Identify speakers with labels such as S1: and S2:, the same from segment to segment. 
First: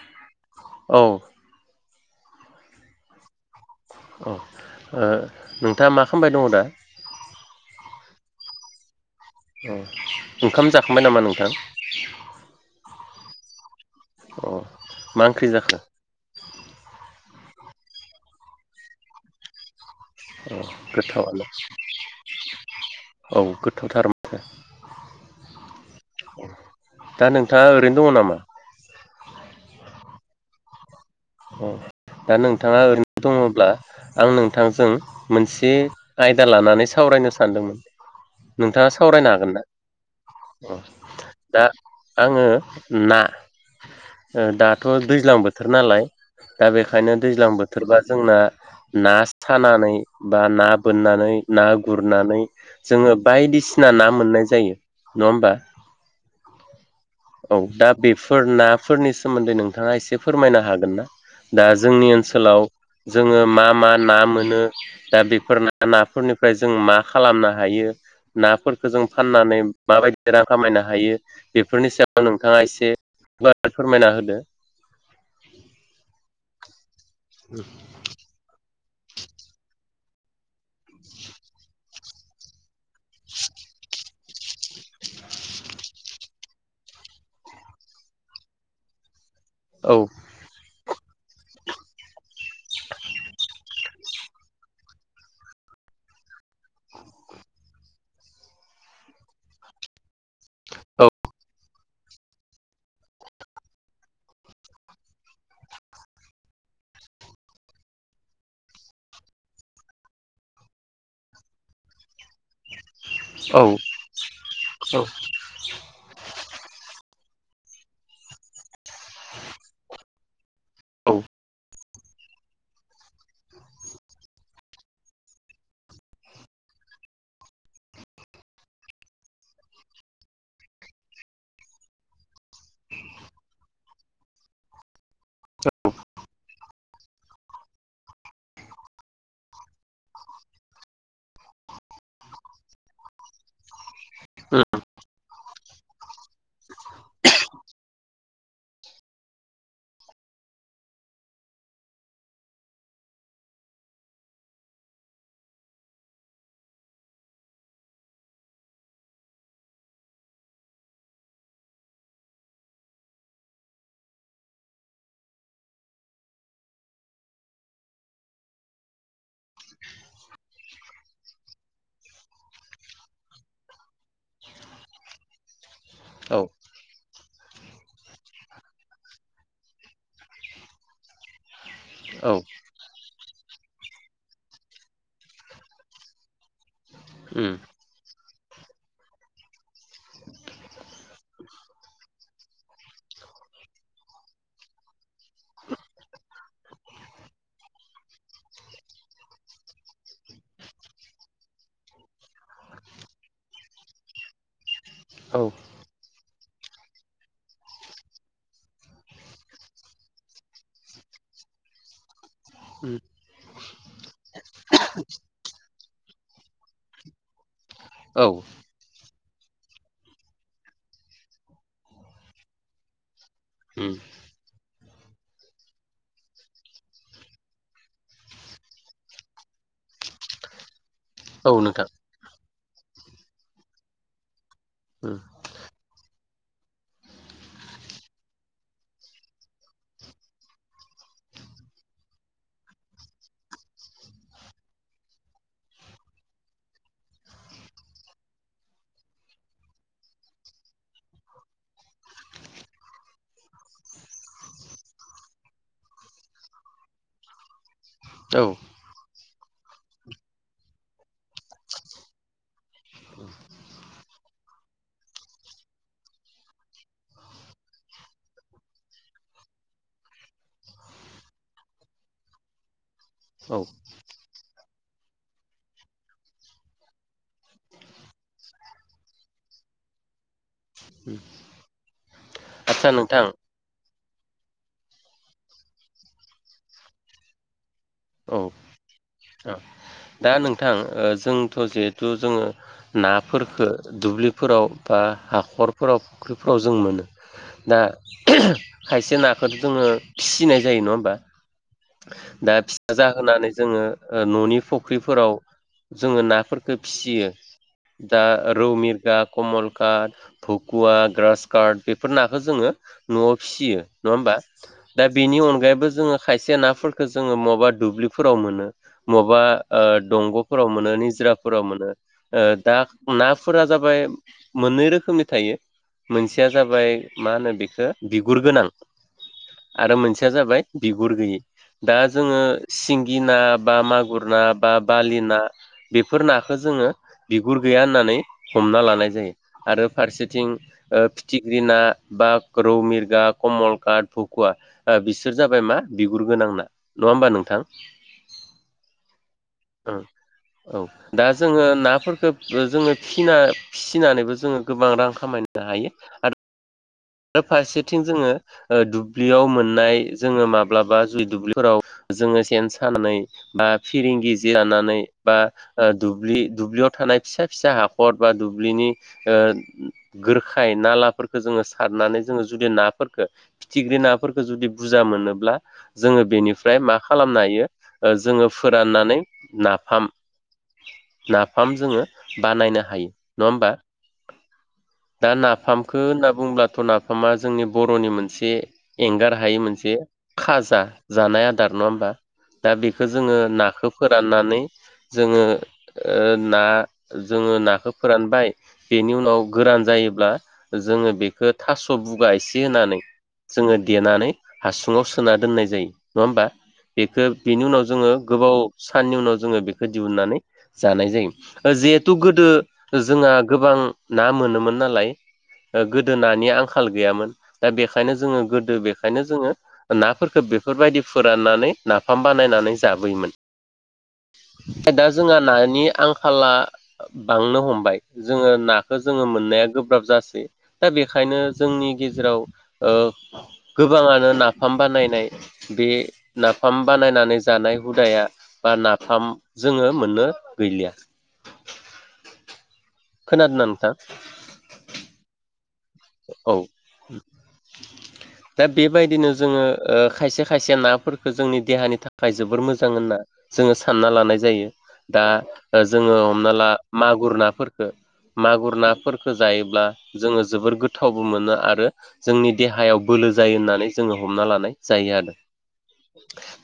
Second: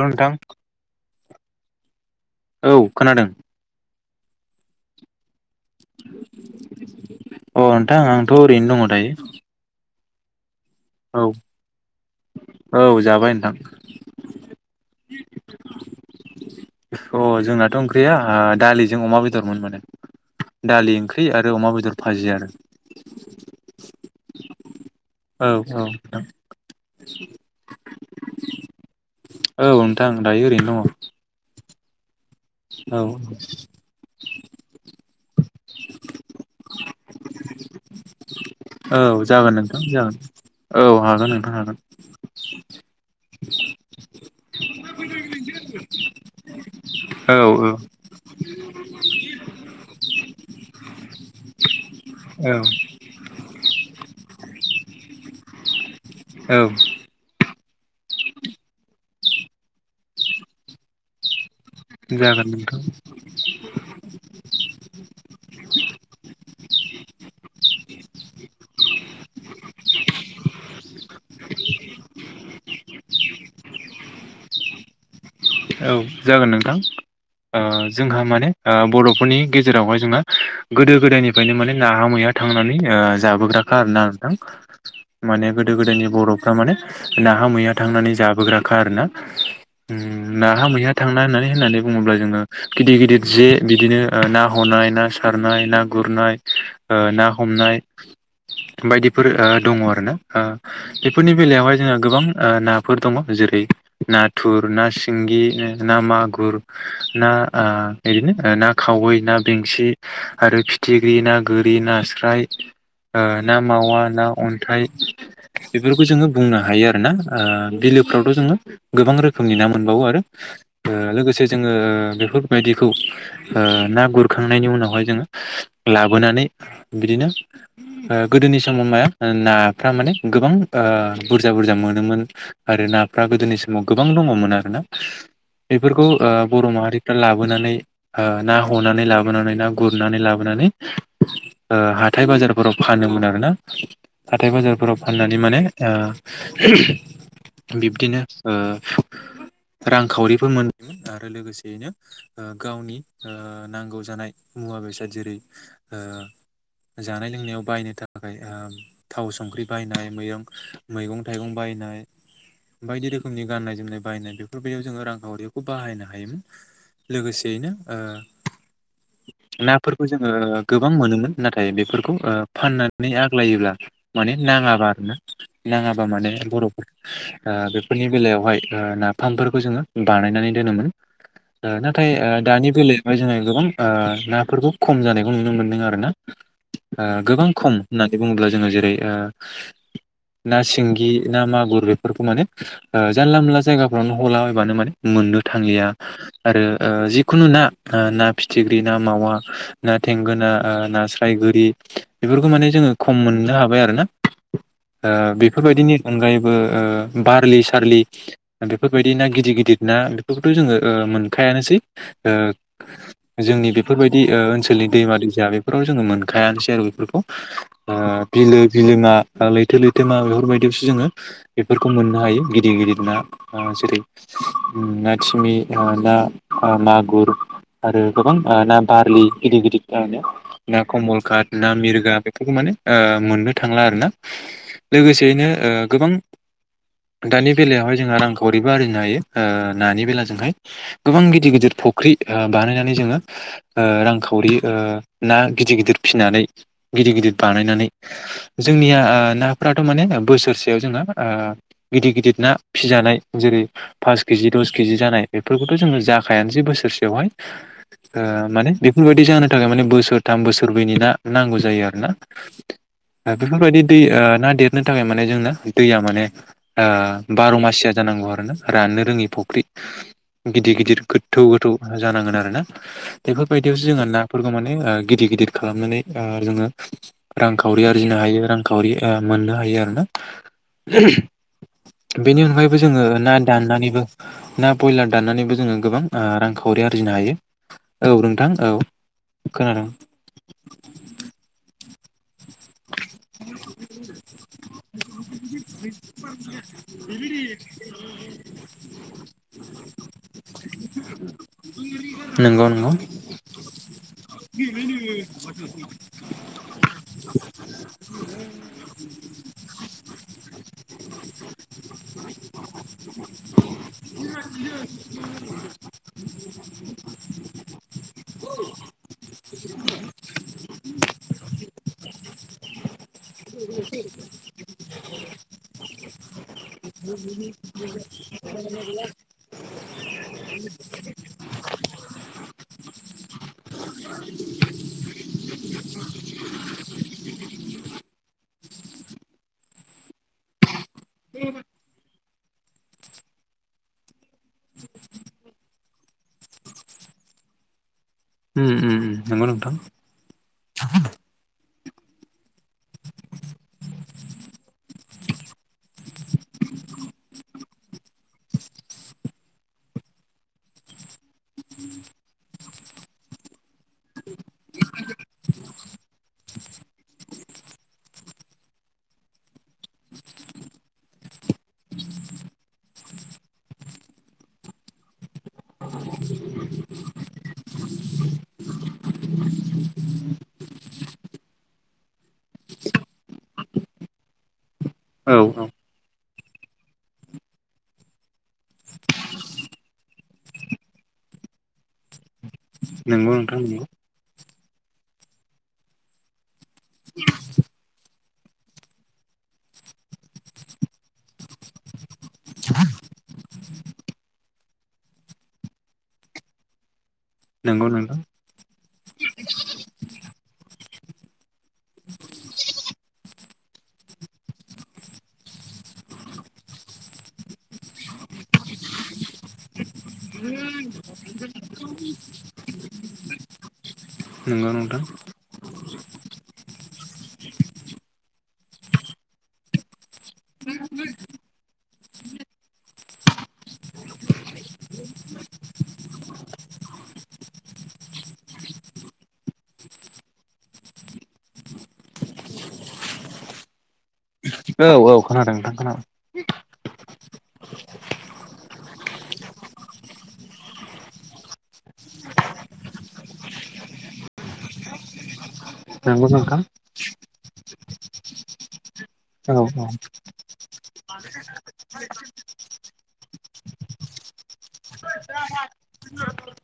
S1: हेल' नोंथां,
S2: औ
S1: औ खोनादों ।
S2: औ ओ नोंथाङा मा खालामबाय दङ' दा?
S1: थ' ओरैनो दङ' दायो।
S2: ओ । ओंखाम जाखांबाय
S1: औ
S2: नामा नोंथां?
S1: औ जाबाय नोंथां ।
S2: अ मा ओंख्रि जाखो?
S1: जोंनाथ' ओंख्रिया दालिजों अमा बेदरमोन माने ।
S2: औ गोथावानो
S1: भाजि आरो
S2: औ गोथावथार माथो ।
S1: औ नोंथां
S2: दा नोंथाङा ओरैनो दङ' नामा?
S1: औ नोंथां दायो ओरैनो दङ'।
S2: ए दा नोंथाङा
S1: औ
S2: ओरैनो दङ'ब्ला आं नोंथांजों मोनसे आयदा लानानै सावरायनो सानदोंमोन । नोंथाङा
S1: औ
S2: सावरायनो हागोन
S1: जागोन
S2: ना?
S1: नोंथां जागोन औ हागोन नोंथां
S2: दा
S1: हागोन
S2: आङो ना दाथ' दैज्लां बोथोर नालाय दा बेखायनो
S1: औ
S2: दैज्लां
S1: औ
S2: बोथोरबा जोंना ना सानानै बा ना बोननानै ना गुरनानै जोङो बायदिसिना सिना ना मोननाय जायो नङा होमबा?
S1: औ ।
S2: औ दा बेफोर नाफोरनि सोमोन्दै नोंथाङा एसे फोरमायनो हागोन ना? दा जोंनि
S1: जागोन
S2: ओनसोलाव
S1: नोंथां
S2: जोङो मा मा ना मोनो दा बेफोर नाफोरनिफ्राय जों मा खालामनो हायो नाफोरखौ जों फाननानै मा बा यदि रां खामायनो हायो बेफोरनि सायाव नोंथाङा एसे गुवारै फोरमायना होदो ।
S1: औ जागोन नोंथां ओ जोंहा माने ओ बरफोरनि गेजेरावहाय जोंहा गोदो गोदायनिफ्रायनो माने नाहा मैया थांनानै ओ जाबोग्रा खा आरो ना नोंथां माने गोदो गोदायनि बर'फोर फ्रा थारमाने नाहा मैहा थांनानै जाबोग्राखा आर ना।
S2: औ ।
S1: नाहा मैहा थांना होनना होननानै बुङोब्ला जोङो गिदिर गिदिर जे बिदिनो ना हनाय ना सारनाय ना गुरनाय ओ ना हमनाय बायदिफोर ओ दङ आरो ना ओ
S2: औ
S1: बेफोरनि बेलायावहाय जोंहा गोबां ओ नाफोर दङ जेरै नाथुर ना सि- सिंगि, ना मागुर ना ओरैनो ना खावै ना बेंसि आरो फिथिख्रि ना गोरि नास्राय ओ ना
S2: औ
S1: मावा ना अन्थाइ
S2: औ
S1: बेफोरखौ जोङो बुंनो हायो आरो ना बिलोफ्रावथ जोङो गोबां रोखोमनि ना मोनबावो आरो ओ
S2: औ
S1: लोगोसे जोङो ओ बेफोरबायदिखौ ओ ना गुरखांनायनि उनावहाय जोङ लाबोनानै बिदि नो ओ गोदोनि समाव मा नाफ्रा माने गोबां ओ बुरजा- बुरजा मोनोमोन आरो नाफ्रा गोदोनि समाव गोबां दङ'मोन आरो ना बेफोरखौ ओ बर' माहारिफ्रा लाबोनानै ओ ना हनानै लाबोनानै ना गुरनानै लाबोनानै ओ हाथाय - बाजारफोराव फानोमोन आरोना हाथाय- बाजारफोराव फाननानै माने ओ बिब्दिनो ओ रांखावरिबो मोन- आरो लोगोसेयैनो ओ गावनि ओ नांगौ जानाय मुवा -बेसाद जेरै ओ ओ जानाय - लोंनायाव बायनो थाखाय ओ थाव - संख्रि बायनाय मैगं मैगं- थाइगं बाय नाय बायदि रोखनि गाननाय जोमनाय बायनाय बेफोरबायदियाव जोङो रांखावरिखौ बाहायनो हायोमोन लोगोसेयैनो ओ नाफोरखौ जोङो गोबां मोनोमोन नाथाय बेफोरखौ ओ फाननानै आग्लायोब्ला माने नाङाबा आरो ना नाङाबा माने
S2: औ
S1: बरफोर ओ बेफोरनि बेलायावहाय ओ ना- फामफोरखौ जोङो बानायनानै दोनोमोन ओ नाथाय ओ दानि बेलायाव ओमफ्राय जोंहा गोबां ओ नाफोरखौ खम जानायखौ नुनो मोनदों आरो ना ओ गोबां
S2: उम
S1: खम होननानै बुङोब्ला जोङो जेरै ओ ना सिंगि ना मागुर बेफोरखौ माने ओ जानला - मोनला जायगा फोरावनो हलाबानो माने मोननो थांलिया आरो ओ जिखुनु ना ओ ना फिथिख्रि ना मावा ना थेंगोना ओ ना स्राय गोरि बेफोरखौ माने जोङो खम मोननो हाबाय आरो ओ
S2: औ
S1: बेफोरबायदिनि अनगायैबो ओ बारलि-सारलि बेफोरबायदि ना गिदिर - गिदिर ना बेफोरखौथ जोङो ओ मोनखायासै
S2: उम
S1: जोंनि बेफोरबायदि ओ ओनसोलनि दैमा- दैसा बेफोराव जोङो मोनखायानोसै आरो बेफोरखौ ओ
S2: औ
S1: बिलो - बिलोमा, लैथो- लैथोमा बेफोरबायदियावसो जोङो बेफोरखौ मोननो हायो गिदिर गिदिर ना ओ
S2: उम
S1: जेरै ना थिमि ओ ना मागुर आरो गोबां ना बारलि गिदिर-गिदिरो ना
S2: औ
S1: कमलकाट ना
S2: नोंथां
S1: मिरगा माने ओ मोननो थांला आरोना
S2: उम
S1: लोगोसेयैनो ओ गोबां दानि बेलायावहाय जोंहा रां खावरिबो आरजिनो हायो ओ नानि बेला जोंहाय गोबां गिदिर- गिदिर फुख्रि ओ बानायनानै जोङो ओ रांखावरि अ ना गिदिर- गिदिर फिनानै गिदिर - गिदिर बानायनानै जोंनिया नाफोराथ' माने बोसोरसेयाव जोंना आ गिदिर- गिदिर ना फिजानाय जेरै पास केजि, दस केजि जानाय बेफोरखौथ' जोङो जाखायानोसै बोसोरसेयावहाय अ
S2: औ औ
S1: माने बेफोरबायदि जानो थाखाय माने बोसोरथाम, बोसोरब्रैनि ना नांगौ जायो आरोना ओ बेफोरबायदि दै ओ ना देरनो थाखाय माने जोंना दैया माने आ बार' मास ज जानांगौ आरो ना राननो रोङि फुख्रि गिदिर गिदिर गोथौ गोथौ जानांगोन आरो ना
S2: उम
S1: बेफोरबायदियावसो जोंहा नाफोरखौ माने गिदिर गिदिर खालामनानै ओ जोङो रांखावरि आरजिनो हायो रांखावरि ओ मोननो हायो आरोना बेनि अनगायैबो
S2: आदसा
S1: जोङो
S2: नोंथां
S1: ना दाननानैबो ना बयलार दाननानैबो जोङो गोबां रांखावरि आरजिनो हायो औ नोंथां औ खोनादों
S2: दा नोंथां जोंथ' जिहेथु जोङो नाफोरखो दुब्लिफोराव बा हाखरफोराव फुख्रिफोराव जों मोनो दा खायसे नाखौ' जोङो फिसिनाय जायो नङा होमबा दा
S1: नंगौ नंगौ
S2: फिसा जाहोनानै जोङो न'नि फुख्रिफोराव जोङो नाफोरफोरखौ फिसियो दा रौ मिरगा कमल कार्ट भकुवा ग्रास कार्ट बेफोर नाखौ जोङो न'आव फिसियो नङा होमबा दा बेनि अनगायैबो जोङो खाय यसे नाफोरखौ जोङो मबा दुब्लिफोराव मोनो मबा अ दंग'फोराव मोनो निजरा फोराव मोनो ओ दा नाफोरा जाबाय मोननै रोखोमनि थायो मोनसेया जाबाय मा होनो बेखौ बिगुर गोनां आरो मोनसेया जाबाय बिगुर गैयि दा जोङो सिंगि ना बा मागुर ना बा बालि ना बेफोर नाखौ जों जोङो बिगुर गैया होननानै हमना लानाय जायो आरो फारसेथिं फिथिख्रि ना बा रौ मिरगा कमल काट भुक कुवा बिसोर जाबाय मा बिगुर गोनां नना नङा होमबा नोंथां
S1: उम उम नंगौ नोंथां
S2: औ दा जोङो ना फोरखौ जोङो फिना फिसिनानैबो जोङो गोबां रां खामायनो हायो आरो फारसेथिं जोङो अ दुब्लियाव मोननाय जोङो माब्लाबा दुब्लिफोराव जोङो सेन सानानै बा फिरिंगि जे जानानै बा दुब्लि दुब्लियाव थानाय फिसा फिसा हाखर बा दुब्लिनि गोरखाय बा नालाफोरखौ जोङो सारनानै जोङो जुदि नाफोरखौ फिथिग्रि नाफोरखौ जुदि बुरजा मोनोब्ला जोङो बेनिफ्राय मा खालामनो हायो जोङो फोराननानै नाफाम
S1: [unintelligible]
S2: नाफाम जोङो बानायनो हायो नङा होमबा दा
S1: औ
S2: नाफामखौ होनना बुङोब्ला थ' नाफामा जोंनि बर'नि मोनसे एंगार हायि मोनसे खाजा जानाय आदार नङा होमबा दा बेखौ
S1: नंगौ
S2: जोङो
S1: नोंथां नंगौ
S2: नाखौ फोराननानै जोङो ओ ना जोङो नाखौ फोरानबाय बेनि उनाव गोरान जायोब्ला जों जोङो बेखौ थास' बुगा एसे होनानै जोङो देनानै हासुङाव सोना दोननाय जायो नङा होमबा बेखौ बेनि उनाव
S1: नंगौ
S2: जोङो
S1: नोंथां
S2: गोबाव साननि उनाव जोङो बेखौ दिहुननानै जानाय जायो जिहेथु गोदो जोंहा गोबां ना मोनोमोन नालाय नि आंखाल गैयामोन दा बेनिखायनो जोङो गोदो बेखायनो जोङो नाफोरखौ बेफोरबायदि फोरान नानै नाफाय बानायनानै जाबोयोमोन
S1: नंगौ नोंथां
S2: दा जोंहा नानि आंखाला बांनो हमबाय जोङो नाखौ जोङो मोननाया गोब्राब जासै दा बे ओंखायनो जोंनि गेजेराव गोबाङानो नाफाम बानायनाय बे नाफाम बानायनानै जानाय हुदाया बा नाफाम जोङो मोननो गैलिया।
S1: [inaudible]
S2: खोनादोंना नोंथां?
S1: औ औ खोनादों नोंथां खोनादों?
S2: औ दा बेबायदिनो जोङो खायसे खायसे नाफोरखौ जोंनि देहानि थाखाय जोबोर मोजां होनना। जोङो सानना लानाय जायो दा जोङो
S1: नंगौ
S2: हमना
S1: नोंथां
S2: ला मागुर नाफोरखो मागुर ना फोर
S1: औ
S2: जायोब्ला जोङो जोबोर गोथावबो मोनो आरो जोंनि देहायाव बोलो जायो होननानै जोङो हमना लानाय जायो आरो।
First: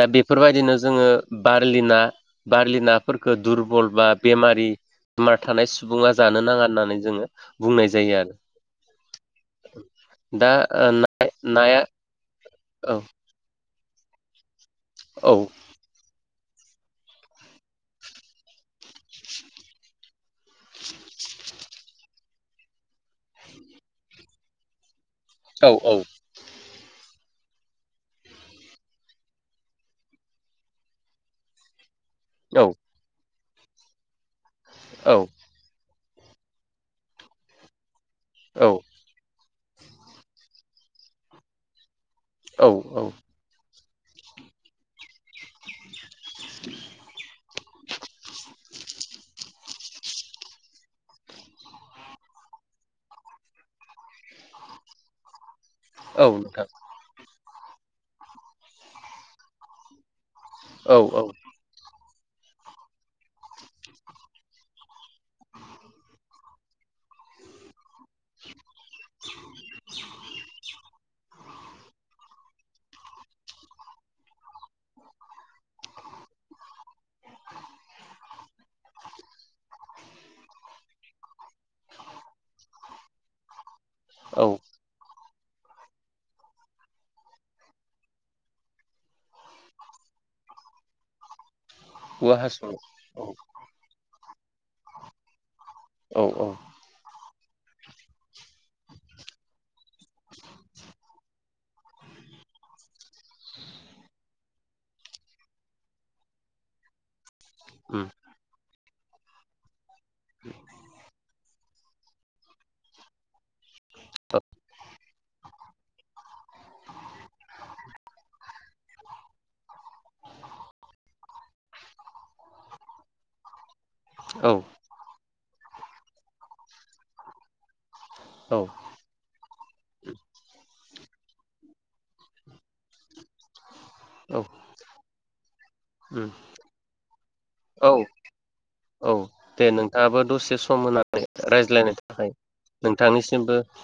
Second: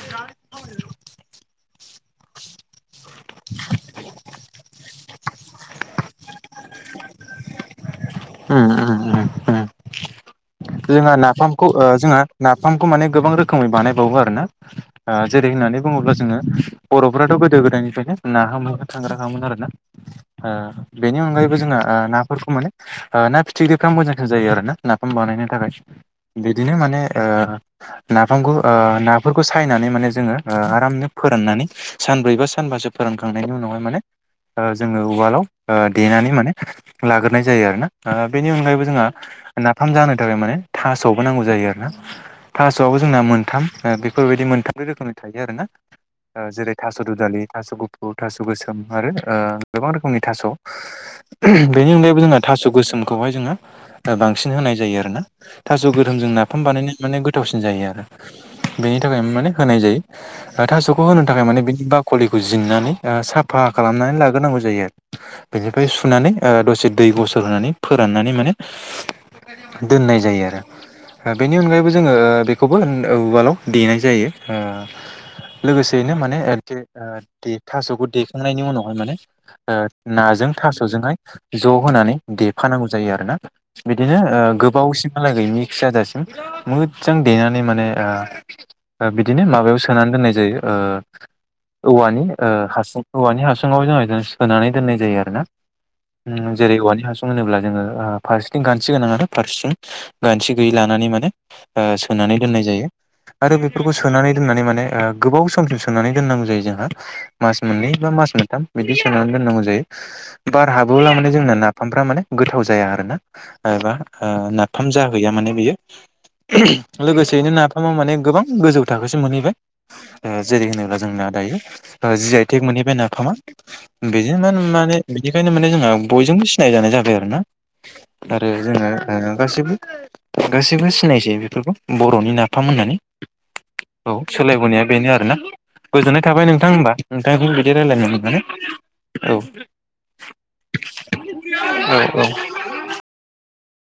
S2: दा बेफोरबायदिनो जोङो बारलि ना बारलि नाफोरखौ दुरबल बा बेमारि बेमार थानाय सुबुङा जानो नाङा होननानै जोङो बुंनाय जायो आरो
S1: उम उम उम ।
S2: [inaudible]
S1: जोंहा
S2: ओ
S1: नाफामखौ
S2: नाया
S1: जोंहा नाफामखौ
S2: औ
S1: माने गोबां रोखोमै बानायबावो आरो ना
S2: औ
S1: जेरै होननानै बुङोब्ला जोङो बर'फोराथ' गोदो गोदायनिफ्रायनो ना हाम थांग्राखाङोमोन आरो ना। ओ बेनि अनगायैबो जोङो नाफोरखौ मे ना फिथिख्रिफ्र मोजांसिन जायो आरो ना नाफ्राम बानाय थाखाइ
S2: औ औ
S1: बिदिनो माने ओ नाफामखौ नाफोरखौ सायनानै माने जोङो आरामनो फोराननानै सानब्रै बा
S2: औ
S1: सानबासो फोरोंखांनायनि उनावहाय माने जोङो
S2: औ
S1: उवालाव देनानै माने लाग्रोनाय जायो आरोना बेनि
S2: औ
S1: अनगायैबो
S2: औ
S1: जोंहा नाफाम जानो नि थाखाय माने थास'आवबो नांगौ जायो आरो ना थास'वआवबो
S2: औ
S1: जोंना मोनथाम बेफोरबायदि मोनथाम रोखोमनि थायो आरो ना जेरै थास' दु दालि थास' गुफुर थास' गोसो गोम आरो गोबां रोखोमनि थास' बेनि अनगायैबो जोंहा थास' गोसोमखौहाय जोङो बांसिन होनाय जायो आरोना थास'
S2: औ
S1: गोरोमजों नाफाम
S2: नोंथां
S1: बानायनानै माने गोथावसिन जायो आरो बेनि थाखाय माने होनाय जायो
S2: औ
S1: थास'खौ
S2: औ
S1: होनो थाखाय माने बेनि ब कलिखौ जनानै साफा खालामनानै लाग्रोनांगौ जायो आरो बेनिफ्राय सुनानै दसे दै दैुइ बोसोर होनानै फोराननानै माने दोननाय जायो आरो। बेनि अनगायैबो जोङो बेखौबो उवालाव देनाय जायो। लोगोसेयैनो माने थास'खौ देखांनायनि उनावहाय माने ओ थ जानै द जोना
S2: औ
S1: बि जा मोनानै म बिनो म सोनानै दोननाय जायो ओ। औवानि
S2: औवा हासुं
S1: हास
S2: औ
S1: औवानि हासुङाव जोंहा बिदिनो सोनानै दोननाय जायो आरोना।
S2: औ औ
S1: जेरै औवानि हासुं होनोब्ला जोङो फारसेथिं गानस गोनां आरो फारसेथिं गानस्रि गैयै लानानै माने सोनानै दोननाय जायो आरो बेफोरखौ सोनानै दोननानै माने गोबाव समसिम सोनानै दोननांगौ जायो जोंहा। मास मोननै
S2: उम
S1: बा मास मोनथाम बिदि सोनानै दोननांगौ जायो बार हाबोब्ला माने जोंना ना नाफामफ्रा माने गोथाव जाया आर ना एबा
S2: औ
S1: नाफाम जाहैया माने बियो। लोगोसेयैनो नाफामाव माने गोबां गोजौ थाखोसिम मोनहैबाय जेरै होनोब्ला जोंना दायो जि आइ थेक मोनहैबाय नाफामा बिदिनो
S2: औ
S1: म माने बिनिखायनो माने जोंहा बयजोंबो सिनाय जानाय जाबाय आरोना आरो
S2: औ
S1: जोङो ग गासैबो सिनायसै बेफोरखौ बर'नि नाफाम होननानै। औ सोलायबोननायाया बेनो आरोना। गोजोननाय
S2: उम
S1: थाबाय नोंथां होनोमबा नोंथांखौ बिदि
S2: औ
S1: रायजलायनो मोनगोन औ।
S2: मोननानै रायज्लायनो
S1: औ औ
S2: थाखाय नोंथांनिसिमबो